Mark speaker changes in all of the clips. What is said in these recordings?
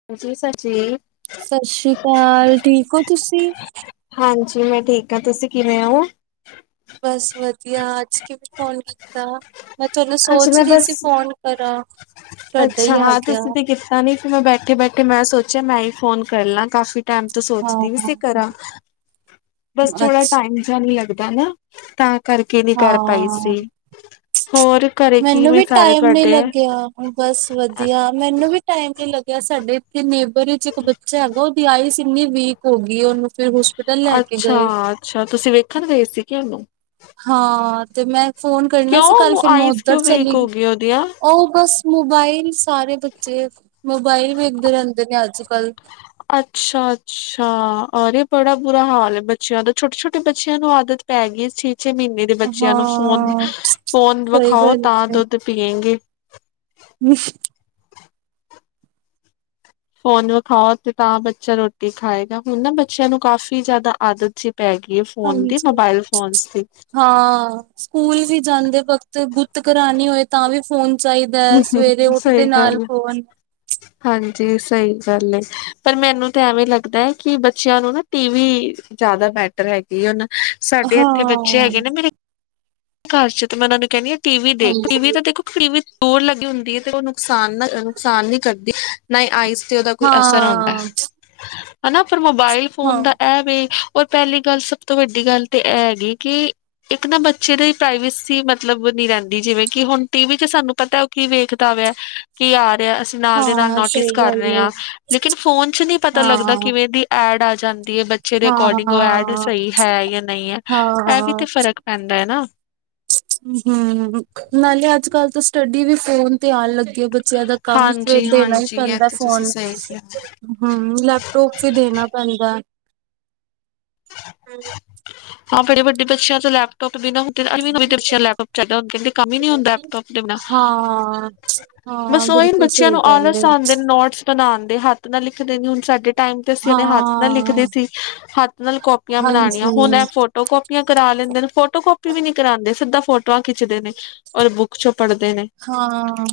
Speaker 1: [inaudible]
Speaker 2: ਸਤਿ ਸ੍ਰੀ ਅਕਾਲ ਠੀਕ ਹੋ ਤੁਸੀਂ
Speaker 1: ਹਾਂਜੀ ਮੈਂ ਠੀਕ ਹਾਂ ਤੁਸੀਂ ਕਿਵੇਂ ਹੋ
Speaker 2: ਬਸ ਵਧੀਆ ਅੱਜ ਕਿਵੇਂ ਫੋਨ ਕੀਤਾ ਮੈਂ ਤੁਹਾਨੂੰ
Speaker 1: ਅੱਜ
Speaker 2: ਸੋਚ
Speaker 1: ਮੈਂ
Speaker 2: ਰਹੀ
Speaker 1: ਬਸ
Speaker 2: ਸੀ ਫੋਨ ਕਰਾਂ ਤੁਹਾਡਾ ਹੀ ਆ ਗਿਆ
Speaker 1: ਤਾਂ ਨਹੀਂ ਫੋਨ ਮੈਂ ਬੈਠੇ ਬੈਠੇ ਮੈਂ ਸੋਚਿਆ ਮੈਂ ਹੀ ਫੋਨ ਕਰ ਲਾਂ ਕਾਫੀ ਟਾਈਮ ਤੋਂ
Speaker 2: ਹਾਂ
Speaker 1: ਸੋਚਦੀ ਵੀ ਸੀ ਕਰਾਂ ਬਸ ਥੋੜਾ
Speaker 2: ਅੱਛ
Speaker 1: ਟਾਈਮ ਜਿਹਾ ਨਹੀਂ ਲੱਗਦਾ ਨਾ ਤਾਂ ਕਰਕੇ ਨਹੀਂ ਕਰ ਪਾਈ
Speaker 2: ਹਾਂ
Speaker 1: ਸੀ ਹੋਰ ਘਰੇ
Speaker 2: ਮੈਨੂੰ
Speaker 1: ਕਿਵੇਂ
Speaker 2: ਵੀ
Speaker 1: ਸਾਰੇ
Speaker 2: ਟਾਈਮ ਨੀ
Speaker 1: ਤੁਹਾਡੇ
Speaker 2: ਲੱਗਿਆ ਬਸ ਵਧੀਆ ਮੈਨੂੰ ਵੀ ਟਾਈਮ ਨੀ ਲੱਗਿਆ ਸਾਡੇ ਇੱਥੇ ਨੇਬਰ ਚ ਇੱਕ ਬੱਚਾ ਹੈਗਾ ਉਹਦੀ ਆਈਜ ਇੰਨੀ ਵੀਕ ਹੋ ਗਈ ਉਹਨੂੰ ਫਿਰ ਹੋਸਪਿਟਲ ਲੈ ਕੇ
Speaker 1: ਅੱਛਾ
Speaker 2: ਗਏ।
Speaker 1: ਅੱਛਾ ਤੁਸੀਂ ਵੇਖਣ ਗਏ ਸੀ ਕਿ ਉਹਨੂੰ
Speaker 2: ਹਾਂ ਤੇ ਮੈਂ ਫੋਨ ਕਰਨਾ
Speaker 1: ਕਿਉਂ
Speaker 2: ਸੀ ਕੱਲ
Speaker 1: ਉਹਨੂੰ
Speaker 2: ਫੇਰ ਮੈਂ
Speaker 1: ਆਈਜ਼
Speaker 2: ਉੱਧਰ
Speaker 1: ਕਿਉਂ ਵੀਕ
Speaker 2: ਚਲੀ
Speaker 1: ਹੋ
Speaker 2: ਗਈ
Speaker 1: ਉਹਦੀਆਂ
Speaker 2: ਉਹ ਬਸ ਮੋਬਾਇਲ ਸਾਰੇ ਬੱਚੇ ਮੋਬਾਇਲ ਵੇਖਦੇ ਰਹਿੰਦੇ ਨੇ ਅੱਜ ਕੱਲ੍ਹ
Speaker 1: ਅੱਛਾ ਅੱਛਾ ਔਰ ਇਹ ਬੜਾ ਬੁਰਾ ਹਾਲ ਹੈ ਬੱਚਿਆਂ ਦਾ ਛੋਟੇ ਛੋਟੇ ਬੱਚਿਆਂ ਨੂੰ ਆਦਤ ਪੈ ਗਈ ਛੇ ਛੇ ਮਹੀਨੇ ਦੇ ਬੱਚਿਆਂ ਨੂੰ ਫੋਨ
Speaker 2: ਹਾਂ
Speaker 1: ਫੋਨ
Speaker 2: ਸਹੀ
Speaker 1: ਵਿਖਾਓ
Speaker 2: ਗੱਲ
Speaker 1: ਤਾਂ
Speaker 2: ਹੈ
Speaker 1: ਦ [inaudible]
Speaker 2: [inaudible]
Speaker 1: ਫੋਨ ਵਿਖਾਓ ਤੇ ਤਾਂ ਬੱਚਾ ਰੋਟੀ ਖਾਏਗਾ ਹੁਣ ਨਾ ਬੱਚਿਆਂ ਨੂੰ ਕਾਫ਼ੀ ਜ਼ਿਆਦਾ ਆਦਤ ਸੀ ਪੈ ਗਈ ਹੈ ਫੋਨ ਦੀ
Speaker 2: ਹਾਂਜੀ
Speaker 1: ਮੋਬਾਇਲ ਫੋਨਸ ਦੀ
Speaker 2: ਹਾਂ ਸਕੂਲ ਵੀ ਜਾਂਦੇ ਵਕਤ ਗੂਤ ਕਰਾਣੇ ਹੋਏ ਤਾਂ ਵੀ ਫੋਨ ਚਾਹੀਦਾ ਹੈ ਸਵੇਰੇ
Speaker 1: ਸਹੀ
Speaker 2: ਉੱਠਦੇ ਨਾਲ
Speaker 1: ਗੱਲ ਏ।
Speaker 2: ਫ਼ੋਨ
Speaker 1: ਹਾਂਜੀ ਸਹੀ ਗੱਲ ਪਰ ਮੈਨੂੰ ਤਾਂ ਐਵੇਂ ਲੱਗਦਾ ਹੈ ਕਿ ਬੱਚਿਆਂ ਨੂੰ ਨਾ ਟੀ ਵੀ ਜ਼ਿਆਦਾ ਬੈਟ ਹੈਗੇ ਉਹ ਨਾ ਸਾਡੇ
Speaker 2: ਹਾਂ
Speaker 1: ਇੱਥੇ ਬੱਚੇ ਹੈਗੇ ਨੇ ਮੇਰੇ ਘਰ ਤੇ ਮੈਂ ਉਹਨੂੰ ਕਹਨਿ ਆ। ਟੀਵੀ ਦੇਖ ਟੀਵੀ
Speaker 2: ਹਾਂਜੀ
Speaker 1: ਤੇ ਦੇਖੋ ਫਿਰ ਵੀ ਦੂਰ ਲੱਗੀ ਹੁੰਦੀ ਹ ਤੇ ਉਹ ਨੁਕਸਾਨ ਨਾ ਨੁਕਸਾਨ ਨਹੀਂ ਕਰਦੀ। ਨਾ ਹੀ ਆਈਜ਼ ਤੇ ਉਹਦਾ ਕੋਈ ਅਸਰ ਹੁੰਦਾ
Speaker 2: ਹਾਂ
Speaker 1: ਹਨਾ ਪਰ ਮੋਬਾਇਲ ਫੋਨ
Speaker 2: ਹਾਂ
Speaker 1: ਦਾ ਇਹ ਵੀ ਪਤਾ ਨਹੀਂ ਪਹਿਲੀ ਗੱਲ ਸਭ ਤੋਂ ਵੱਡੀ ਗੱਲ ਤੇ ਇਹ ਹੈਗੀ ਕਿ ਇੱਕ ਨਾ ਬੱਚੇ ਦੀ ਪ੍ਰਾਈਵੇਸੀ ਮਤਲਬ ਨੀ ਰਹਿੰਦੀ ਜਿਵੇਂ ਕਿ ਹੁਣ ਟੀ ਵੀ 'ਚ ਸਾਨੂੰ ਪਤਾ ਉਹ ਕੀ ਵੇਖਦਾ ਵ ਕੀ ਆ ਰਿਹਾ ਅ ਨਾਲ ਦੇ ਨਾਲ
Speaker 2: ਹਾਂ
Speaker 1: ਨੋਟਿਸ
Speaker 2: ਸਹੀ
Speaker 1: ਕਰ
Speaker 2: ਗੱਲ
Speaker 1: ਰਹੇ
Speaker 2: ਹੈ
Speaker 1: ਹਾਂ ਲੇਕਿਨ ਫੋਨ 'ਚ ਨਹੀਂ ਪਤਾ ਲੱਗਦਾ
Speaker 2: ਹਾਂ
Speaker 1: ਕਿਵੇਂ ਦੀ ਐਡ ਆ ਜਾਂਦੀ ਹੈ ਬੱਚੇ ਦੇ ਅਕੋਰਡਿੰਗ ਉਹ ਐਡ
Speaker 2: ਹਾਂ
Speaker 1: ਸਹੀ ਹੈ ਜਾਂ ਨਹੀਂ ਹੈ ਇਹ ਵੀ ਤੇ
Speaker 2: ਹਾਂ
Speaker 1: ਫਰਕ ਪੈਂਦਾ ਨਾ।
Speaker 2: [inaudible] ਹੂੰ ਨਾਲੇ ਅੱਜ ਕੱਲ੍ਹ ਤਾਂ ਸਟੱਡੀ ਵੀ ਫੋਨ ਤੇ ਆਣ ਲੱਗੀ ਆ ਬੱਚਿਆਂ ਦਾ ਕੰਮ ਤੇ
Speaker 1: ਹਾਂਜੀ
Speaker 2: ਦੇਣਾ ਹੀ
Speaker 1: ਹਾਂਜੀ ਇਹ
Speaker 2: ਪੈਂਦਾ
Speaker 1: ਤੇ ਤੁਸੀਂ
Speaker 2: ਫੋਨ
Speaker 1: ਸਹੀ ਕਿਹਾ
Speaker 2: ਹੂੰ ਲੈਪ ਟੋਪ ਵੀ ਦੇਣਾ ਪੈਂਦਾ।
Speaker 1: ਹਾਂ ਬੜੇ ਵੱਡੇ ਬੱਚਿਆਂ ਤੋਂ ਲੈਪ ਟੋਪ ਵੀ ਨਾ। ਤੇ ਅ ਲੈਪਟੋਪ ਚੱਲਦਾ ਹੁੰ ਕਹਿੰ [unintelligible] ਕੰਮ ਨੀ ਹੁੰਦਾ ਲੈਪਟੋਪ ਦੇ ਬਿਨਾਂ
Speaker 2: ਹਾਂ, ਹਾਂ
Speaker 1: ਬਸ ਉਈ
Speaker 2: ਬਿਲਕੁਲ
Speaker 1: ਬੱਚਿਆਂ
Speaker 2: ਸਹੀ
Speaker 1: ਨੂੰ
Speaker 2: ਗੱਲ ਏ।
Speaker 1: ਆਲਸ ਆਂਦੇ ਨੋਟਿਸ ਪਣਾਂਣ ਦੇ ਹੱਥ ਨਾਲ ਲਿਖਦੇ ਨੇ ਹੁਣ ਸਾਡੇ ਟਾਈਮ ਤੇ ਅਸੀਂ ਆਪਣੇ ਹੱਥ ਨਾਲ ਲਿਖਦੇ
Speaker 2: ਹਾਂ,
Speaker 1: ਥੀ ਹੱਥ ਕਾਪੀਆਂ ਬਣਾਣੀਆਂ ਹੁਣ
Speaker 2: ਹਾਂਜੀ,
Speaker 1: ਇਹ ਫੋਟੋ ਕਾਪੀਆਂ ਕਰਾ ਲੈਂਦੇ ਨੇ ਫੋਟੋ ਕਾਪੀ ਵੀ ਕਰਾਂਦੇ ਸਿੱਧਾ ਫੋਟੋ ਟਾਂ ਖਿੱਚਦੇ ਨੇ ਔਰ ਬੁੱਕ 'ਚੋਂ ਪੜ੍ਹਦੇ ਨੇ।
Speaker 2: ਹਾਂ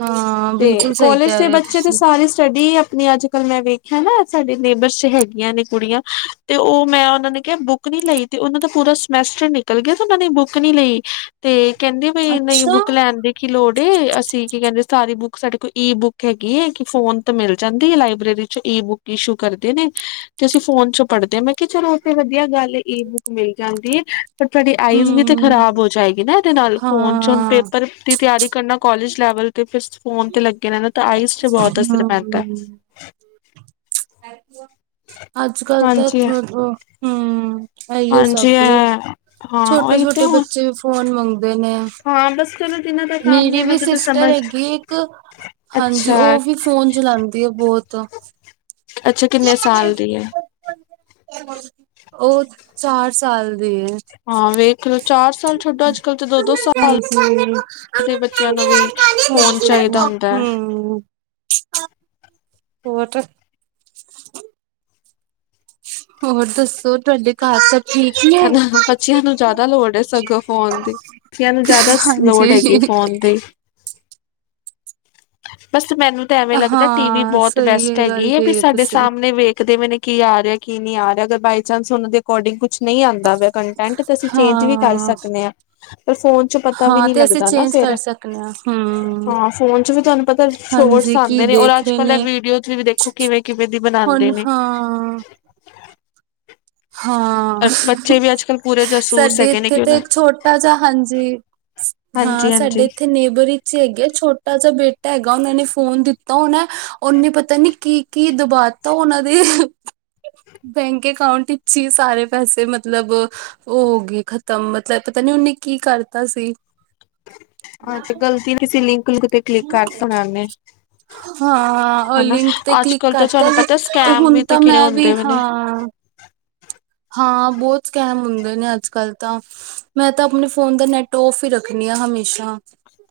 Speaker 2: ਹਾਂ
Speaker 1: ਤੇ
Speaker 2: ਬਿਲਕੁਲ ਸਹੀ
Speaker 1: ਕਾਲਜ
Speaker 2: ਕਹਿ
Speaker 1: ਦੇ
Speaker 2: ਰਹੇ ਹੋ
Speaker 1: ਬੱਚੇ ਤੇ
Speaker 2: ਤੁਸੀਂ।
Speaker 1: ਸਾਰੀ ਸਟੱਡੀ ਆਪਣੀ ਅੱਜ ਕਲ ਮੈਂ ਵੇਖਿਆ ਨਾ ਸਾਡੇ ਨੇੇਬਰ 'ਚ ਹੈਗੀਆਂ ਨੇ ਕੁੜੀਆਂ ਤੇ ਉਹ ਮੈਂ ਉਹਨਾਂ ਨੇ ਕਿਹਾ ਬੁੱਕ ਬੁੱਕ ਨੀ ਲਈ ਤੇ ਉਹਨਾਂ ਦਾ ਪੂਰਾ ਸਮੈਸਟਰ ਨਿਕਲ ਗਿਆ ਤੇ ਉਹਨਾਂ ਨੇ ਬੁੱਕ ਨੀ ਲਈ। ਤੇ ਕਹਿੰਦੇ ਬਈ ਨਹੀਂ
Speaker 2: ਅੱਛਾ,
Speaker 1: ਬੁੱਕ ਲੈਣ ਦੀ ਕੀ ਲੋੜ ਏ ਅਸੀਂ ਕੀ ਕਹਿੰਦੇ ਸਾਰੀ ਬੁੱਕ ਸਾਡੇ ਕੋਲ ਈ ਬੁੱਕ ਹੈਗੀ ਹੈ ਕਿ ਫੋਨ ਤੋਂ ਮਿਲ ਜਾਂਦੀ ਹੈ ਲਾਇਬ੍ਰੇਰੀ 'ਚ ਈ ਬੁੱਕ ਇਸ਼ੂ ਕਰਦੇ ਨੇ। ਤੇ ਅਸੀਂ ਫੋਨ 'ਚੋਂ ਪੜ੍ਹਦੇ ਹਾਂ ਮੈਂ ਕਿਹਾ ਚਲੋ ਉਥੇ ਵਧੀਆ ਗੱਲ ਈ ਬੁੱਕ ਮਿਲ ਜਾਂਦੀ ਹੈ। ਪਰ ਤੁਹਾਡੀ ਆਈਜ਼ ਵੀ ਤੇ ਖ਼ਰਾਬ
Speaker 2: ਹੂੰ,
Speaker 1: ਹੋ ਜਾਏਗੀ ਨਾ ਇਹਦੇ ਨਾਲ ਫੋਨ 'ਚ ਹੁਣ ਪੇ
Speaker 2: ਹਾਂ,
Speaker 1: ਪਰ ਦੀ ਤਿਆਰੀ ਕਰਨਾ ਕਾਲਜ ਲੈਵਲ ਤੇ ਫ ਫੋਨ ਤੇ ਲੱਗੇ ਨੇ ਆਈਸ 'ਚ ਬਹੁਤ ਅਸਰ ਪੈਂਦਾ।
Speaker 2: ਹੂੰ। [inaudible] ਅੱਜ ਕੱਲ ਤਾਂ
Speaker 1: ਹਾਂਜੀ।
Speaker 2: ਮਤਲਬ ਹੂੰ ਇਹੀਓ ਸਭ
Speaker 1: ਹਾਂਜੀ
Speaker 2: ਏ।
Speaker 1: ਅ ਹਾਂ
Speaker 2: ਛੋਟੇ
Speaker 1: ਉਹੀ ਤੇ
Speaker 2: ਛੋਟੇ
Speaker 1: ਹੁਣ
Speaker 2: ਬੱਚੇ ਵੀ ਫੋਨ ਮੰਗਦੇ ਨੇ।
Speaker 1: ਹਾਂ ਬਸ ਚਲੋ ਜਿਨਾਂ ਦਾ
Speaker 2: [inaudible]
Speaker 1: ਕੰਮ ਹੈ
Speaker 2: ਮੇਰੀ
Speaker 1: ਉਹਨਾਂ
Speaker 2: ਵੀ
Speaker 1: ਦਾ ਤਾਂ
Speaker 2: ਸਿਸਟਰ
Speaker 1: ਸਮਝ
Speaker 2: ਹੈਗੀ ਇੱਕ ਹਾਂਜੀ
Speaker 1: ਅੱਛਾ
Speaker 2: ਉਹ ਵੀ ਫੋਨ ਚਲਾਉਂਦੀ ਆ ਬਹੁਤ
Speaker 1: ਅੱਛਾ ਕਿੰਨੇ ਸਾਲ ਦੀ ਹੈ।
Speaker 2: ਉਹ ਚਾਰ ਸਾਲ ਦੀ ਏ।
Speaker 1: ਹਾਂ ਵੇਖ ਲਓ ਚਾਰ ਸਾਲ ਛੋਟਾ ਅੱਜ ਕੱਲ ਤੇ ਦੋ -ਦੋ ਸਾਲ
Speaker 2: ਹੂੰ
Speaker 1: ਬੱਚਿਆਂ ਨੂੰ ਵੀ ਫੋਨ ਚਾਹੀਦਾ ਹੁੰਦਾ ਹੈ।
Speaker 2: [inaudible] ਹੋਰ ਤੁ ਸੀ ਹੋਰ ਦੱਸੋ ਤੁਹਾਡੇ ਘਰ ਸਭ ਠੀਕ ਨੇ। [inaudible]
Speaker 1: ਹਨਾ ਬੱਚਿਆਂ ਨੂੰ ਜ਼ਿਆਦਾ ਲੋੜ ਹੈ ਸਗੋਂ ਫੋਨ ਦੀ। ਬੱਚਿਆਂ ਨੂੰ ਜ਼ਿਆਦਾ ਸ ਲੋਡ ਹੈਗੀ
Speaker 2: ਹਾਂਜੀ
Speaker 1: ਫੋਨ ਤੇ ਬਸ ਮੈਨੂੰ ਤਾਂ ਐਵੇਂ ਲੱਗਦਾ ਟੀ ਵੀ
Speaker 2: ਹਾਂ
Speaker 1: ਬਹੁਤ
Speaker 2: ਸਹੀ
Speaker 1: ਬੈਸਟ
Speaker 2: ਗੱਲ
Speaker 1: ਹੈਗੀ ਹੈ ਵੀ
Speaker 2: ਕਹੀ
Speaker 1: ਸਾਡੇ
Speaker 2: ਤੁਸੀਂ
Speaker 1: ਸਾਹਮਣੇ ਵੇਖਦੇ ਪੇ ਨੇ। ਕੀ ਆ ਰਿਹਾ ਕੀ ਨਹੀਂ ਆ ਰਿਹਾ ਅਗਰ ਬਏ ਚਾਂਸ ਉਹਨਾਂ ਦੇ ਅਕੋਰਡਿੰਗ ਕੁਛ ਨਹੀਂ ਆਉਂਦਾ ਕੰਟੈਂਟ ਅਸੀਂ ਚੇਂਜ ਵੀ ਕਰ
Speaker 2: ਹਾਂ
Speaker 1: ਸਕਦੇ ਹਾਂ ਪਰ ਫੋਨ ਪਤਾ ਵੀ
Speaker 2: ਹਾਂ
Speaker 1: ਨਹੀਂ
Speaker 2: ਤੇ ਅਸੀਂ
Speaker 1: ਲੱਗਦਾ ਨਾ
Speaker 2: ਚੇਂਜ ਕਰ
Speaker 1: ਫਿਰ
Speaker 2: ਸਕਦੇ ਹਾਂ ਹੂੰ
Speaker 1: ਹਾਂ ਫੋਨ ਚ ਵੀ ਤੁਹਾਨੂੰ ਪਤਾ ਸ਼ੋਰਟਸ
Speaker 2: ਹਾਂਜੀ ਕੀ
Speaker 1: ਆਂਦੇ ਨੇ ਓਨਾ
Speaker 2: ਦੇਖ
Speaker 1: ਚ
Speaker 2: ਰਹੇ
Speaker 1: ਕਲਾ
Speaker 2: ਨੇ
Speaker 1: ਵੀਡੀਓਜ਼ ਵੀ ਦੇਖੋ ਕਿਵੇਂ ਕਿਵੇਂ ਦੀ ਬਨਾ
Speaker 2: ਹੁਣ ਹਾਂ ਹਾਂ
Speaker 1: ਬੱਚੇ ਵੀ ਅੱਜ ਕੱਲ੍ਹ ਪੂਰੇ ਜਾਸੂਸ
Speaker 2: ਸਾਡੇ
Speaker 1: ਹੈਗੇ ਨੇ
Speaker 2: ਇੱਥੇ
Speaker 1: ਕਿ
Speaker 2: ਤਾਂ
Speaker 1: ਉਹਨਾਂ
Speaker 2: ਇੱਕ ਛੋਟਾ ਜਿਹਾ ਹਾਂਜੀ
Speaker 1: ਹਾਂਜੀ
Speaker 2: ਹਾਂ ਸਾਡੇ
Speaker 1: ਹਾਂਜੀ
Speaker 2: ਇੱਥੇ ਨੇਬਰ ਈ ਚੇ ਹੈਗੇ ਛੋਟਾ ਜਿਹਾ ਬੇਟਾ ਹੈਗਾ ਉਹਨਾਂ ਨੇ ਫੋਨ ਦਿੱਤਾ ਹੋਨਾ ਐ ਓਨੇ ਪਤਾ ਨੀ ਕੀ ਕੀ ਦਬਾ ਤਾਂ ਉਹਨਾਂ ਦੇ ਬੈਂਕ ਅਕਾਊਂਟ ਇਚ ਹੀ ਸਾਰੇ ਪੈਸੇ ਮਤਲਬ ਓ ਹੋ ਗੇ ਖ਼ਤਮ ਮਤਲਬ ਪਤਾ ਨੀ ਉਹਨੇ ਕੀ ਕਰਤਾ ਸੀ
Speaker 1: ਹਾਂ ਤੇ ਗਲਤੀ ਅਸੀਂ ਲਿੰਕ ਲੁੰਕ ਤੇ ਕਲਿੱਕ ਕਰ ਸੁਣਾਦੇ
Speaker 2: ਹਾਂ ਉਹ
Speaker 1: ਹਨਾ
Speaker 2: ਲਿੰਕ ਤੇ
Speaker 1: ਅੱਜ
Speaker 2: ਕਲਿੱਕ
Speaker 1: ਕਲ੍ਹ ਤਾਂ
Speaker 2: ਕਰਤਾ
Speaker 1: ਤੁਹਾਨੂੰ
Speaker 2: ਸੀ
Speaker 1: ਪਤਾ ਸਕੈਮ
Speaker 2: ਹੁਣ
Speaker 1: ਵੀ ਤੇ
Speaker 2: ਤਾਂ
Speaker 1: ਕਿਹੜੇ
Speaker 2: ਮੈਂ ਵੀ
Speaker 1: ਹੁੰਦੇ ਵੇ ਨੇ
Speaker 2: ਹਾਂ ਹਾਂ ਬਹੁਤ ਸਕੈਮ ਹੁੰਦੇ ਨੇ ਅੱਜ ਕੱਲ੍ਹ ਤਾਂ ਮੈਂ ਤਾਂ ਆਪਣੇ ਫੋਨ ਦਾ ਨੈਟ ਔਫ ਹੀ ਰੱਖਨੀ ਆ ਹਮੇਸ਼ਾ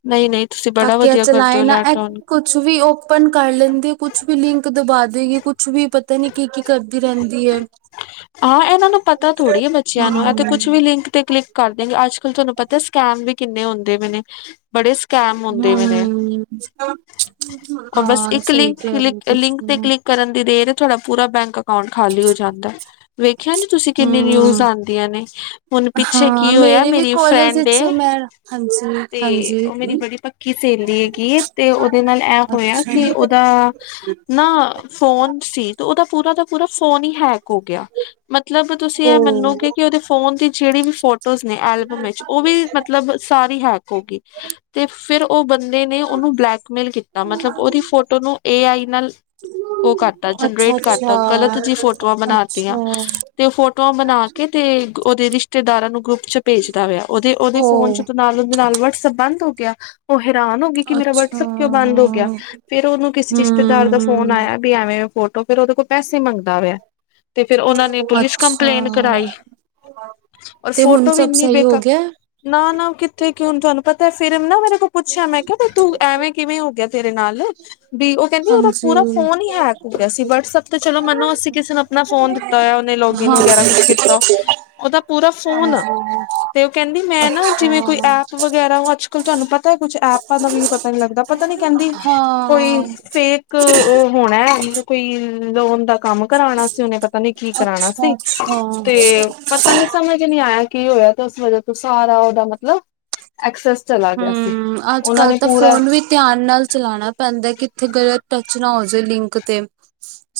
Speaker 1: ਨਈ ਨਈ ਤੁਸੀਂ ਬੜਾ
Speaker 2: ਤਾਂਕਿ ਇਹ
Speaker 1: ਵਧੀਆ ਕਰਦੇ
Speaker 2: ਚਲਾਏ
Speaker 1: ਓ
Speaker 2: ਨਾ ਇਹ
Speaker 1: ਲੈਟ ਓਨ
Speaker 2: ਕੁਛ ਵੀ ਅੋਪਨ ਕਰ ਲੈਂਦੀ ਏ ਕੁਛ ਵੀ ਲਿੰਕ ਦਬਾ ਦੇਗੀ ਕੁਛ ਵੀ ਪਤਾ ਨੀ ਕੀ ਕੀ ਕਰਦੀ ਰੇੰਦੀ ਏ
Speaker 1: ਹਾਂ ਏਨਾਂ ਨੂੰ ਪਤਾ ਥੋੜ੍ਹੀ ਏ ਬੱਚਿਆਂ ਨੂੰ ਐ
Speaker 2: ਹਮ
Speaker 1: ਤੇ ਕੁੱਛ ਵੀ ਲਿੰਕ ਤੇ ਕਲਿੱਕ ਕਰਦੇ ਅੱਜ ਕੱਲ੍ਹ ਤਾਨੂੰ ਪਤਾ ਸਕੈਮ ਵੀ ਕਿੰਨੇ ਹੁੰਦੇ ਪੇ ਨੇ ਬੜੇ ਸ ਕੈਮ ਹੁੰਦੇ ਵੇ ਨੇ
Speaker 2: ਹਮ
Speaker 1: ਉ ਬਸ
Speaker 2: ਹਾਂ
Speaker 1: ਇੱਕ
Speaker 2: ਸਹੀ
Speaker 1: ਲਿੰਕ
Speaker 2: ਕਹਿ ਰਹੇ ਹੋ
Speaker 1: ਕਲੀਕ ਲਿੰਕ ਤੇ
Speaker 2: ਤੁਸੀਂ
Speaker 1: ਕਲਿੱਕ ਕਰਨ ਦੀ ਦੇਰ ਏ ਤੁਾਡਾ ਪੂਰਾ ਬੈਂਕ ਅਕਾਊਂਟ ਖਾਲੀ ਹੋ ਜਾਂਦੈ ਵੇਖਿਆ ਜੇ ਤੁਸੀਂ ਕਿੰਨੀ ਨਿਊਜ਼
Speaker 2: ਹਮ
Speaker 1: ਆਦੀਆਂ ਨੇ ਹੁਣ ਪਿੱਛੇ
Speaker 2: ਹਾਂ
Speaker 1: ਕੀ ਹੋਇਆ
Speaker 2: ਮੇਰੇ ਵੀ
Speaker 1: ਮੇਰੀ
Speaker 2: ਕਾਲਜ
Speaker 1: ਫਰੈਂਡ
Speaker 2: ਵਿੱਚ
Speaker 1: ਏ
Speaker 2: ਮੈਂ ਹਾਂਜੀ
Speaker 1: ਤੇ ਉ ਮੇਰੀ
Speaker 2: ਹਾਂਜੀ
Speaker 1: ਬੜੀ ਪੱਕੀ ਸੇਹਲੀ ਹੈਗੀ ਏ ਤੇ ਉਦੇ ਨਾਲ ਐ ਹੋਇਆ ਕਿ
Speaker 2: ਅੱਛਾ
Speaker 1: ਉਦਾ ਨਾ ਫੋਨ ਸੀ ਤੇ ਉਦਾ ਪੂਰਾ ਦਾ ਪੂਰਾ ਫੋਨ ਈ ਹੈਕ ਹੋ ਗਿ ਮਤਲਬ ਤੁਸੀਂ ਐ ਮਨੋਗੇ
Speaker 2: ਉਹ
Speaker 1: ਕਿ ਉਦੇ ਫੋਨ ਦੀ ਜਿਹੜੀ ਵੀ ਫੋਟੋਜ਼ ਨੇ ਐਲਬਮ ਵਿੱਚ ਉ ਵੀ ਮਤਲਬ ਸਾਰੀ ਹੈਕ ਹੋ ਗੀ ਤੇ ਫਿਰ ਓ ਬੰਦੇ ਨੇ ਉਨੂੰ ਬਲੈਕਮੇਲ ਕੀਤਾ ਮਤਲਬ ਓਦੀ ਫੋਟੋ ਨੂੰ ਏ ਆਈ ਨਾਲ ਓ ਕਰਤਾ
Speaker 2: ਅੱਛਾ
Speaker 1: ਜਨਰੇਟ ਕਰਤਾ
Speaker 2: ਅੱਛਾ
Speaker 1: ਗਲਤ ਜੀ ਫੋਟੋਆਂ ਬਨਾ ਤੀਆਂ
Speaker 2: ਅੱਛਾ
Speaker 1: ਤੇ ਫੋਟੋਆਂ ਬਣਾ ਕੇ ਤੇ ਉਦੇ ਰਿਸ਼ਤੇਦਾਰਾਂ ਨੂੰ ਗਰੁੱਪ ਚ ਭੇਜਦਾ ਪੇਆ ਉਦੇ ਉਦੇ ਫੋਨ ਚ
Speaker 2: ਉਹ
Speaker 1: [unintelligible] ਨਾਲ ਉੰਦੇ ਨਾਲ ਵਟਸਐਪ ਬੰਦ ਅੋ ਗਿਆ ਓ ਹੈਰਾਨ ਹੋ ਗਈ ਕਿ ਮੇਰਾ
Speaker 2: ਅੱਛਾ
Speaker 1: ਵਟਸਐਪ ਕਿਉਂ ਬੰਦ ਹੋ ਗਿਆ ਫੇਰ ਉਹਨੂੰ ਕਿਸੇ ਰਿਸ਼ਤੇਦਾਰ ਦਾ ਫੋਨ
Speaker 2: ਹਮ
Speaker 1: ਆਯਾ ਪੀ ਐਵੇਂ ਐਵੇਂ ਫੋਟੋ ਫਰ ਉਹਦੇ ਕੋਲ ਪੈਸੇ ਮੰਗਦਾ ਪਿਆ ਤੇ ਫਿਰ ਉਨਾਂ ਨੇ ਪੁਲਿਸ
Speaker 2: ਅੱਛਾ
Speaker 1: ਕੰਪਲੇਂਨ ਕਰਾਈ ਔਰ
Speaker 2: ਤੇ ਹੁਣ
Speaker 1: ਫੋਟੋ ਵੀ
Speaker 2: ਸਭ
Speaker 1: ਇੰਨੀ
Speaker 2: ਸਹੀ ਹੋ
Speaker 1: ਬੇਕਾ
Speaker 2: ਗਿਆ
Speaker 1: ਨਾ ਨਾ ਕਿੱਥੇ ਕਿ ਹੁਣ ਤੁਹਾਨੂੰ ਪਤਾ ਹੈ ਫਿਰ ਏਨਾ ਮੇਰੇ ਕੋ ਪੁੱਛਿਆ ਮੈਂ ਕਿਆ ਤੇ ਤੂੰ ਐਵੇਂ ਕਿਵੇਂ ਹੋ ਗਿਆ ਤੇਰੇ ਨਾਲ ਵੀ ਉਹ ਕਹਿੰਦੀ ਓਦਾ ਪੂਰਾ
Speaker 2: ਹਾਂਜੀ
Speaker 1: ਫੋਨ ਈ ਹੈਕ ਸੀ ਵਟਸੈਪ ਤੇ ਚਲੋ ਮੈਨੂੰ ਅਸੀਂ ਕਿਸੇ ਨੂੰ ਆਪਣਾ ਫੋਨ ਦਿੱ ਕੀਤਾ ਹੋਆ ਉਹਨੇ
Speaker 2: ਹਾਂ,
Speaker 1: ਲੋਗਇਨ ਵਗੈਰਾ ਕੁਛ ਕੀਤਾ ਉਹਦਾ ਪੂਰਾ ਫੋਨ
Speaker 2: ਹਾਂਜੀ,
Speaker 1: ਤੇ ਓ ਕਹੰਦੀ ਮੈਂ ਨਾ
Speaker 2: ਅੱਛਾ,
Speaker 1: ਜਿਵੇਂ ਕੋਈ ਐਪ ਵਗੈਰਾ ਅਜ ਬਿਲਕੁਲ ਤੁਹਾਨੂੰ ਪਤਾ ਕੁਛ ਐਪਾਂ ਦਾ ਵੀ ਪਤਾ ਨੀ ਲੱਗਦਾ ਪਤਾ ਨੀ ਕਹਿੰਦੀ ਕੋਈ
Speaker 2: ਹਾਂ।
Speaker 1: ਫੇਕ ਉਹ ਹੋਣਾ ਐ ਮਤਬ ਕੋਈ ਲੋਨ ਦਾ ਕੰਮ ਕਰਾਣਾ ਸੀ ਉਨੇ ਪਤਾ ਨੀ ਕੀ ਕਰਾਣਾ ਸੀ
Speaker 2: ਅੱਛਾ-ਅੱਛਾ,
Speaker 1: ਤੇ ਪਤਾ ਨੀ ਸਬ ਸਮਂਝ ਨਈ ਆਇਆ ਕੀ ਹੋਇਆ ਤੇ ਉਸ ਵਜ੍ਹਾ ਤੋਂ ਸਾਰਾ ਉਹਦਾ ਮਤਲਬ ਐਕਸੈਸ ਚਲਾ ਗਿਆ ਸੀ
Speaker 2: ਹੂੰ,
Speaker 1: ਉਨਾਂ
Speaker 2: ਅੱਜ-ਕੱਲ
Speaker 1: ਨੇ
Speaker 2: ਤਾਂ
Speaker 1: ਪੂਰਾ
Speaker 2: ਫੋਨ ਵੀ ਧਿਆਨ ਨਾਲ ਚਲਾਨਾ ਪੈਂਦਾ ਕਿੱਥੇ ਗਲਤ ਟੱਚ ਨਾ ਹੋ ਜੇ ਲਿੰਕ ਤੇ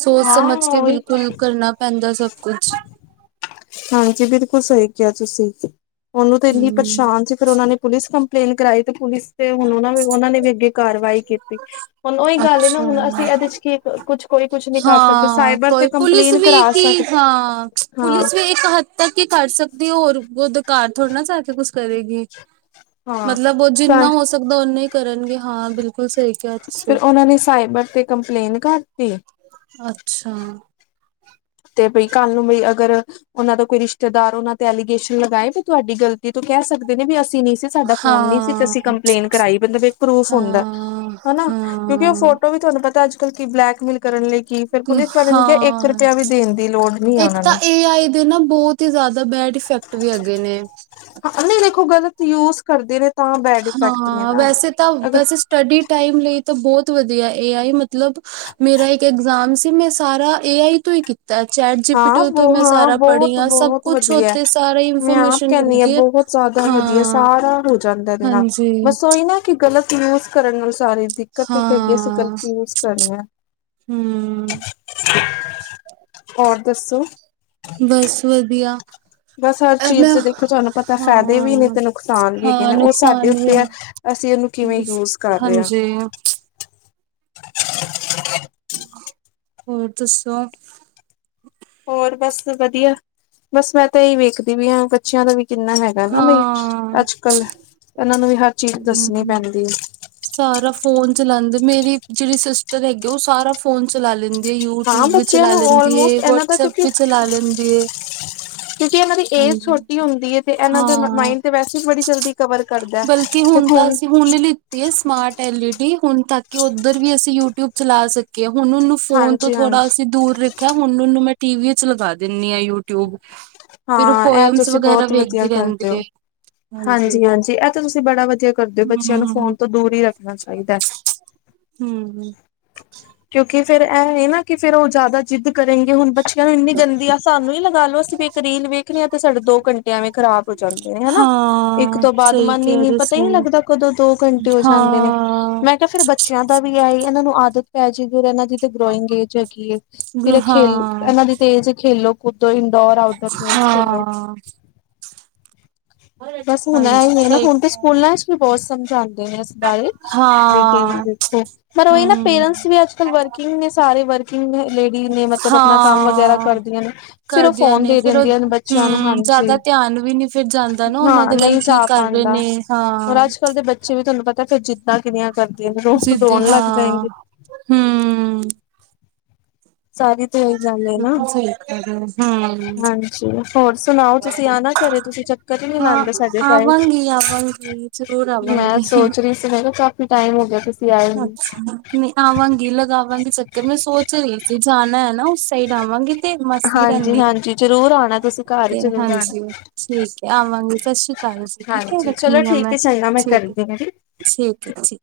Speaker 2: ਸੋਚ
Speaker 1: ਹਾਂ
Speaker 2: ਸਮਝ ਕੇ
Speaker 1: ਉਹੀ
Speaker 2: ਬਿਲਕੁਲ ਕਰਨਾ ਪੈਂਦਾ ਸਭ ਕੁਛ
Speaker 1: ਹਾਂਜੀ ਬਿਲਕੁਲ ਸਈ ਕਿਆ ਤੁਸੀਂ ਉਨੂੰ ਤੇ ਇੰਨੀ
Speaker 2: ਹੂੰ।
Speaker 1: ਪਰਸ਼ਾਨ ਸੀ ਫ਼ਿਰ ਉਹਨਾਂ ਨੇ ਪੁਲਿਸ ਕੰਪਲੇਨ ਕਰਾਈ ਤੇ ਪੁਲਿਸ ਤੇ ਹੁਣ ਉਨਾਂ ਉਨਾਂ ਨੇ ਵੀ ਅੱਗੇ ਕਾਰਵਾਈ ਕੀਤੀ ਹੁਣ ਓਈ ਗੱਲ ਏ ਨਾ ਹੁਣ ਅਸੀਂ
Speaker 2: ਅੱਛਾ,
Speaker 1: ਐਦੇ ਚ ਕੀ ਕੁੱਛ ਕੋਈ ਕੁਛ ਨੀ ਕਰ ਸਕਦਾ
Speaker 2: ਹਾਂ
Speaker 1: ਸਾਈਬਰ ਤੇ
Speaker 2: ਕੋਈ ਪੁਲਿਸ
Speaker 1: ਕੰਪਲੇਨ
Speaker 2: ਵੀ
Speaker 1: ਕਰਾ ਸਕ
Speaker 2: ਕੀ ਹਾਂ
Speaker 1: ਹਾਂ
Speaker 2: ਪੁਲਿਸ ਵੀ ਇੱਕ ਹੱਦ ਤੱਕ ਈ ਕਰ ਸਕਦੀ ਹੋਰ ਓਦੇ ਕਾਰ ਥੋੜ੍ਹੀ ਨਾ ਜਾ ਕੇ ਕੁਛ ਕਰੇਗੀ ਮਤਲਬ ਉਹਚ
Speaker 1: ਹਾਂ।
Speaker 2: ਜਿੰਨਾ ਹੋ ਸਕਦਾ ਓਨਾ ਹੀ ਕਰਨਗੇ ਹਾਂ ਬਿਲਕੁਲ ਸਹੀ ਕਿਆ
Speaker 1: ਫਿਰ
Speaker 2: ਤੁਸੀਂ
Speaker 1: ਉਹਨਾਂ ਨੇ ਸਾਈਬਰ ਤੇ ਕੰਪਲੇਂਨ ਕਰਤੀ
Speaker 2: ਅੱਛਾ!
Speaker 1: ਤੇ ਬਈ, ਕੱਲ ਨੂੰ ਬਈ ਅਗਰ ਉਹਨਾਂ ਦਾ ਕੋਈ ਰਿਸ਼ਤੇਦਾਰ ਉਨਾਂ ਤੇ ਐਲੀਗੇਸ਼ਨ ਲਗਾਏ ਵੀ ਤੁਆਡੀ ਗਲਤੀ ਏ, ਤੋਂ ਕਿਹ ਸਕਦੇ ਨੇ, ਵੀ ਅਸੀਂ ਨਈ ਸੀ ਸਾਡਾ ਫੋਨ ਨੀ ਸੀ ਤੇ
Speaker 2: ਹਾਂ
Speaker 1: ਅਸੀਂ ਕੰਪਲੇਂਨ ਕਰਾਈ, ਮਤਲਬ ਇੱਕ ਪਰੂਫ ਹੁੰਦਾ।
Speaker 2: ਹਾਂ
Speaker 1: ਹਨਾ, ਕਿਉਂਕਿ ਉਹ
Speaker 2: ਹਾਂ
Speaker 1: ਫੋਟੋ ਵੀ ਤੁਹਾਨੂੰ ਪਤਾ ਅੱਜ ਕੱਲ੍ਹ ਕੀ ਬਲੈਕਮੇਲ ਕਰਨ ਲਈ ਕੀ ਫਿਰ ਪੁਲਿਸ ਵਾਲੇ ਨੇ ਕਿਆ ਇੱਕ
Speaker 2: ਹਾਂ
Speaker 1: ਰੁਪਇਆ ਵੀ ਦੇਣ ਦੀ ਲੋੜ ਨੀ ਹੈ
Speaker 2: ਇੱਕ
Speaker 1: ਉਹਨਾਂ
Speaker 2: ਤਾਂ
Speaker 1: ਨੂੰ
Speaker 2: ਏ ਆਈ ਦੇ ਨਾ ਬੋਤ ਈ ਜ਼ਾਦਾ ਬੈਡ ਇਫੈਕਟ ਵੀ ਹੈਗੇ ਨੇ
Speaker 1: ਹਾਂ ਨਹੀਂ ਦੇਖੋ ਗਲਤ ਯੂਜ ਕਰਦੇ ਨੇ [unintelligible] ਤਾਂ ਬੈਡ ਇਫੈਕਟ ਨੇ
Speaker 2: ਹਾਂ
Speaker 1: ਨਾ
Speaker 2: ਵੈਸੇ ਤਾਂ
Speaker 1: ਅਗਰ
Speaker 2: ਵੈਸੇ ਸਟੱਡੀ ਟਾਈਮ ਲਈ ਤਾ, ਬਹੁਤ ਵਧੀਆ। ਏ ਆਈ ਮਤਲਬ ਮੇਰਾ ਇੱਕ ਇਗਜ਼ਾਮ ਸੀ, ਮੈਂ ਸਾਰਾ ਏ ਆਈ ਤੋਂ ਈ ਕੀ ਤਾਂ, ਚੈਟ
Speaker 1: ਹਾਂ
Speaker 2: ਜੀਪੀਟੀ ਤੋਂ
Speaker 1: ਬ
Speaker 2: ਮੈਂ
Speaker 1: ਹਾਂ
Speaker 2: ਸਾਰਾ ਪੜ੍ਹੀ
Speaker 1: ਬਹੁਤ
Speaker 2: ਆਂ, ਸਭ
Speaker 1: ਬਹੁਤ
Speaker 2: ਕੁਛ
Speaker 1: ਵਧੀਆ
Speaker 2: ਓਥੇ, ਸਾਰਾ ਈ ਇਨਫੋਰਮੇਸ਼ਨ ਮਿਲਦੀਏ।
Speaker 1: ਜਾਦਾ ਵਦੀਆ, ਸਾਰਾ ਹੋ ਜਾਂਦਾ ਇਹਦੇ ਨਾਲ,
Speaker 2: ਹਾਂਜੀ
Speaker 1: ਬਸ ਓਈ ਨਾ ਕਿ ਗਲਤ ਯੂਜ਼ ਕਰਣ ਨਾਲ ਸਾਰੇ ਦਿੱਕਤ ਇਕ ਹੈਗੀਏ, ਅਸੀ
Speaker 2: ਹਾਂ
Speaker 1: ਗਲਤ ਯੂਜ਼ ਕਰਨੇ ਆ।
Speaker 2: ਹਮ
Speaker 1: [unintelligible] ਹੋਰ ਦੱਸੋ?
Speaker 2: ਬਸ ਵਧੀਆ।
Speaker 1: ਬਸ ਹਰ
Speaker 2: ਯਾਰ,
Speaker 1: ਚੀਜ਼
Speaker 2: ਮੈਂ,
Speaker 1: ਦੇ ਦੇਖੋ ਤੁਹਾਨੂੰ ਪਤਾ ਫਾਇਦੇ ਵੀ ਨੇ ਤੇ ਨੁਕਸਾਨ ਵੀ ਹੈਗੇ
Speaker 2: ਹਾਂ-ਹਾਂ
Speaker 1: ਨੇ ਉਹ ਸਾਡੇ
Speaker 2: ਨੁਕਸਾਨ ਵੀ
Speaker 1: ਉੱਤੇ ਆ
Speaker 2: ਨੇ
Speaker 1: ਅਸੀਂ ਉਹਨੂੰ ਕਿਵੇਂ ਯੂਜ ਕਰ ਰਹੇ ਹਾਂ
Speaker 2: ਹਾਂਜੀ! ਹੋਰ ਦੱਸੋ?
Speaker 1: ਹੋਰ, ਬਸ ਵਧੀਆ, ਬਸ ਮੈਂ ਤੇ ਏਈ ਵੇਖਦੀ ਵੀ ਆਂ ਬੱਚੇਆਂ ਦਾ ਵੀ ਕਿਨਾ ਹੈ ਹੈਨਾ
Speaker 2: ਹਾਂ
Speaker 1: ਬਈ, ਅਜ-ਕਲ ਇਹਨਾ ਨੂ ਵੀ ਹਰ ਚੀਜ, ਦੱਸਨੀ
Speaker 2: ਹਮ
Speaker 1: ਪੈਂਦੀ ਏ।
Speaker 2: ਸਾਰਾ ਫੋਨ ਚਲਾਂਦੇ, ਮੇਰੀ ਇਕ ਜੇੜੀ ਸੀਸਟਰ ਹੈਗੀਏ, ਓ ਸਾਰਾ ਫੋਨ ਚਲਾ ਲੈਂ
Speaker 1: ਹਾਂ
Speaker 2: ਯੂ-ਟਿਊਬ ਵੀ
Speaker 1: ਬੱਚਿਆਂ
Speaker 2: ਚਲਾ
Speaker 1: ਨੂੰ
Speaker 2: ਲੈਂਦੀ ਏ,
Speaker 1: ਆਲਮੋਸਟ ਇਹਨਾਂ ਦਾ
Speaker 2: ਵਟਸਐਪ
Speaker 1: ਕਿਉਂਕਿ
Speaker 2: ਵੀ ਚਲਾ ਲੈਂਦੀ ਏ।
Speaker 1: ਕਿਉਂਕਿ ਇਹਨਾਂ ਦੀ ਏਜ ਛੋਟੀ ਹੁੰਦੀਏ ਤੇ ਐਨਾਂ ਦਾ
Speaker 2: ਹਾਂ
Speaker 1: ਮਾਇੰਡ ਤੇ ਵੈਸੇ ਈ ਬੜੀ ਜਲਦੀ ਕਵਰ ਕਰਦੈ, ਤੇ ਹੁਨ
Speaker 2: ਹੁਨ ਲਿੱਤੀ ਏ ਸਮਾਰਟ ਐਲ ਈ ਡੀ ਹੁਨ, ਤਾਕਿ ਓਧਰ ਵੀ ਅਸੀ ਯੂਟਊਬ ਚਲਾ ਸਕ ਹੁਨ, ਓਹਨੂ ਫੋਨ ਤੋ
Speaker 1: ਹਾਂਜੀ
Speaker 2: ਥੋੜਾ
Speaker 1: ਹਾਂਜੀ
Speaker 2: ਅਸੀ ਦੂਰ ਰਖਿਆ, ਹੁਨ ਉਨੂ ਮੈਂ ਟੀਵੀ ਏਚ ਲਗਾ ਦੇਂਨੀ ਆ ਯੂ ਟਿਯੂਬ, ਫਿਰ ਓ
Speaker 1: ਹਾਂ ਇਹ
Speaker 2: ਪੋਏਮਸ
Speaker 1: ਤੁਸੀਂ
Speaker 2: ਵਗੈਰਾ ਵੇਖਦੀ ਰਹਿੰਦੀ ਏ।
Speaker 1: ਹਾਂਜੀ-ਹਾਂਜੀ, ਐ, ਤੇ ਤੂਸੀ ਬੜਾ ਵਧੀਆ ਕਰਦੇ ਓ, ਬੱਚਿਆਂ ਨੂ
Speaker 2: ਹੂੰ,
Speaker 1: ਫੋਨ ਤੋਂ ਦੂਰ ਈ ਰਖਨਾ ਚਾਈਦਾ।
Speaker 2: ਹੂੰ।
Speaker 1: ਕਿਉਂਕਿ ਫਿਰ ਐ ਹੇਨਾ ਕਿ ਫਿਰ ਓ ਜਾਦਾ ਜਿੱਦ ਕਰੇਂਗੇ, ਹੁਨ ਬੱਚਿਆਂ ਨੂ ਇਨੀ ਗੰਦੀਆ ਸਾੰਨੁ ਈ ਲਗਾਲੋ ਅਸੀ ਵੀ ਰੀਲ ਵੇਖਨੀਆ ਤੇ ਸਾਡੇ ਦੋ ਘੰਟੇ ਐਂਵੇ ਖਰਾਬ ਹੋ ਜਾਂਦੇ ਨੇ, ਹੈਨਾ। ਇਕ
Speaker 2: ਹਾਂ
Speaker 1: ਤੋ ਬਾਦ
Speaker 2: ਸਹੀ
Speaker 1: ਮਨ ਈ
Speaker 2: ਕਿਹਾ
Speaker 1: ਨੀ, ਪਤਾਈ
Speaker 2: ਤੁਸੀਂ
Speaker 1: ਨੀ ਲਗਦਾ ਕਦੋ ਦੋ ਘੰਟੇ ਹੋ ਜਾਂਦੇ ਨੇ,
Speaker 2: ਹਾਂ,
Speaker 1: ਮੈਂ ਕਿਆ, ਫਿਰ ਬੱਚਿਆਂ ਦਾ ਵੀ ਐਈ ਇਹਨਾਂ ਨੂ ਆਦਤ ਪੈਜੇਗੀ ਓਹਦੇ ਨਾ, ਜੀਦੀ ਗ੍ਰੋਈੰਗ ਏਜ ਹੈਗੀਏ, ਫਿਰ ਐ, ਖੇਲ
Speaker 2: ਹਾਂ,
Speaker 1: ਇਹਨਾ ਦੀ ਤੇਜ ਖੇਲੋ, ਕੂੱਦੋ, ਇੰਡੋਰ
Speaker 2: ਹਾਂ!
Speaker 1: ਬਸ ਹੁਨ
Speaker 2: ਹਾਂਜੀ
Speaker 1: ਐਈ ਏ ਨਾ,
Speaker 2: ਸਹੀ
Speaker 1: ਹੁਣ ਤੇ
Speaker 2: ਕਿਹਾ,
Speaker 1: ਸੂਕੂਲਾਂ'ਚ ਵੀ ਬਹੁਤ ਸਮਝਾਂਦੇ ਨੇ ਅ ਬਾਰੇ, ਬੇਟੇ ਨੂੰ
Speaker 2: ਹਾਂ,
Speaker 1: ਦੇਖੋ। ਪਰ ਓਹੀ ਨਾ ਪੇਰੈਂਟਸ
Speaker 2: ਹੂੰ।
Speaker 1: ਵੀ ਅੱਜ-ਕਲ ਵਰਕਿੰਗ ਨੇ, ਸਾਰੇ ਵਰਕ ਲੇਡੀ ਨੇ ਮਤਲਬ ਅਪਨਾ ਕੰਮ ਵਗੈਰਾ
Speaker 2: ਹਾਂ,
Speaker 1: ਕਰਦੀਆਂ ਨੇ, ਫਿਰ ਓ
Speaker 2: ਕਰਦਿਆਂ
Speaker 1: ਫੋਨ
Speaker 2: ਨੇ
Speaker 1: ਦੇ
Speaker 2: ਫੇਰ ਉਹ
Speaker 1: ਦੇੰਦੀਆਂ ਨੇ ਬੱਚਿਆਂ ਨੂ
Speaker 2: ਹੂੰ, ਜ਼ਿਆਦਾ
Speaker 1: ਹਾਂਜੀ,
Speaker 2: ਧਿਆਨ ਵੀ ਨੀ ਫਿਰ ਜਾਂਦਾ ਨਾ ਉਹਨਾਂ
Speaker 1: ਹਾਂ
Speaker 2: ਦੇ ਵੱਲ
Speaker 1: ਨਈ
Speaker 2: ਕੀ
Speaker 1: ਜਾ
Speaker 2: ਕਰ ਰਹੇ
Speaker 1: ਪਾਂਦਾ।
Speaker 2: ਨੇ ਹਾਂ।
Speaker 1: ਹੁਣ ਅੱਜ-ਕਲ ਦੇ ਬੱਚੇ ਵੀ ਤੂੰਆਨੂ ਪਤਾ, ਫਿਰ ਜਿੱਦਾਂ ਕਿਨੀਆਂ ਕਰਦੀਆਂ ਨੇ,
Speaker 2: ਜਿੱਦ
Speaker 1: ਰੋਣ ਲੱਗ
Speaker 2: ਹਾਂ,
Speaker 1: ਜਾਏਂਗੇ।
Speaker 2: ਹੂੰ।
Speaker 1: ਸਾਰੀ ਤੇ ਐ ਈ ਗਲ ਏਨਾ,
Speaker 2: ਬਿਲਕੁਲ ਸਹੀ ਕਹਿ ਰਹੇ ਹੋ, ਹੂੰ,
Speaker 1: ਹਾਂਜੀ। ਹੋਰ ਸੁਨਾਓ? ਤੂਸੀ ਆਨਾ ਘਰੇ, ਤੂਸੀ ਚੱਕਰ ਈ ਨਈ
Speaker 2: ਹਾਂ
Speaker 1: ਲਾਂਦੇ, ਸਾਡੇ ਘਰ।
Speaker 2: ਆਵਾਂਗੀ, ਆਵਾਂਗੀ ਜ਼ਰੂਰ
Speaker 1: ''ਮੈਂ
Speaker 2: ਆਵਾਂਗੀ।
Speaker 1: ਸੋਚ ਰਹੀ ਸੀ, ਮੈ ਕਿਆ ਕਾਫ਼ੀ ਟਾਈਮ ਹੋਗਿਆ, ਤੂਸੀ ਆਏ ਨੀ।
Speaker 2: ਅੱਛਾ ਨਹੀਂ ਆਵਾਂਗੀ, ਲਗਾਵਾਂਗੀ ਚੱਕਰ, ਮੈਂ ਸੋਚ ਰਈ ਸੀ, ਜਾਨਾ ਏਨਾ ਉਸ ਸਾਈਡ ਆਵਾਂਗੀ ਤੇ ਮਾਸੀ ਰਹਿੰਦੀ ਹੈ
Speaker 1: ਹਾਂਜੀ-ਹਾਂਜੀ ਜਰੂਰ ਆਣੈ, ਤੂਸੀ। ਘਰ
Speaker 2: ਤੇ
Speaker 1: ਜਰੂਰ ਆਣਾ।
Speaker 2: ਹਾਂਜੀ ਠੀਕ ਹੈ ਆਵਾਂਗੀ ਸਤਿ ਸ੍ਰੀ ਅਕਾਲ ਜੀ ਠੀਕ ਹੈ
Speaker 1: ਹਾਂਜੀ, ਚਲੋ ਠੀਕ ਏ, ਚੰਗਾ ਮੈਂ ਕਰ [unintelligible]
Speaker 2: ਠੀਕੈ ਠੀਕ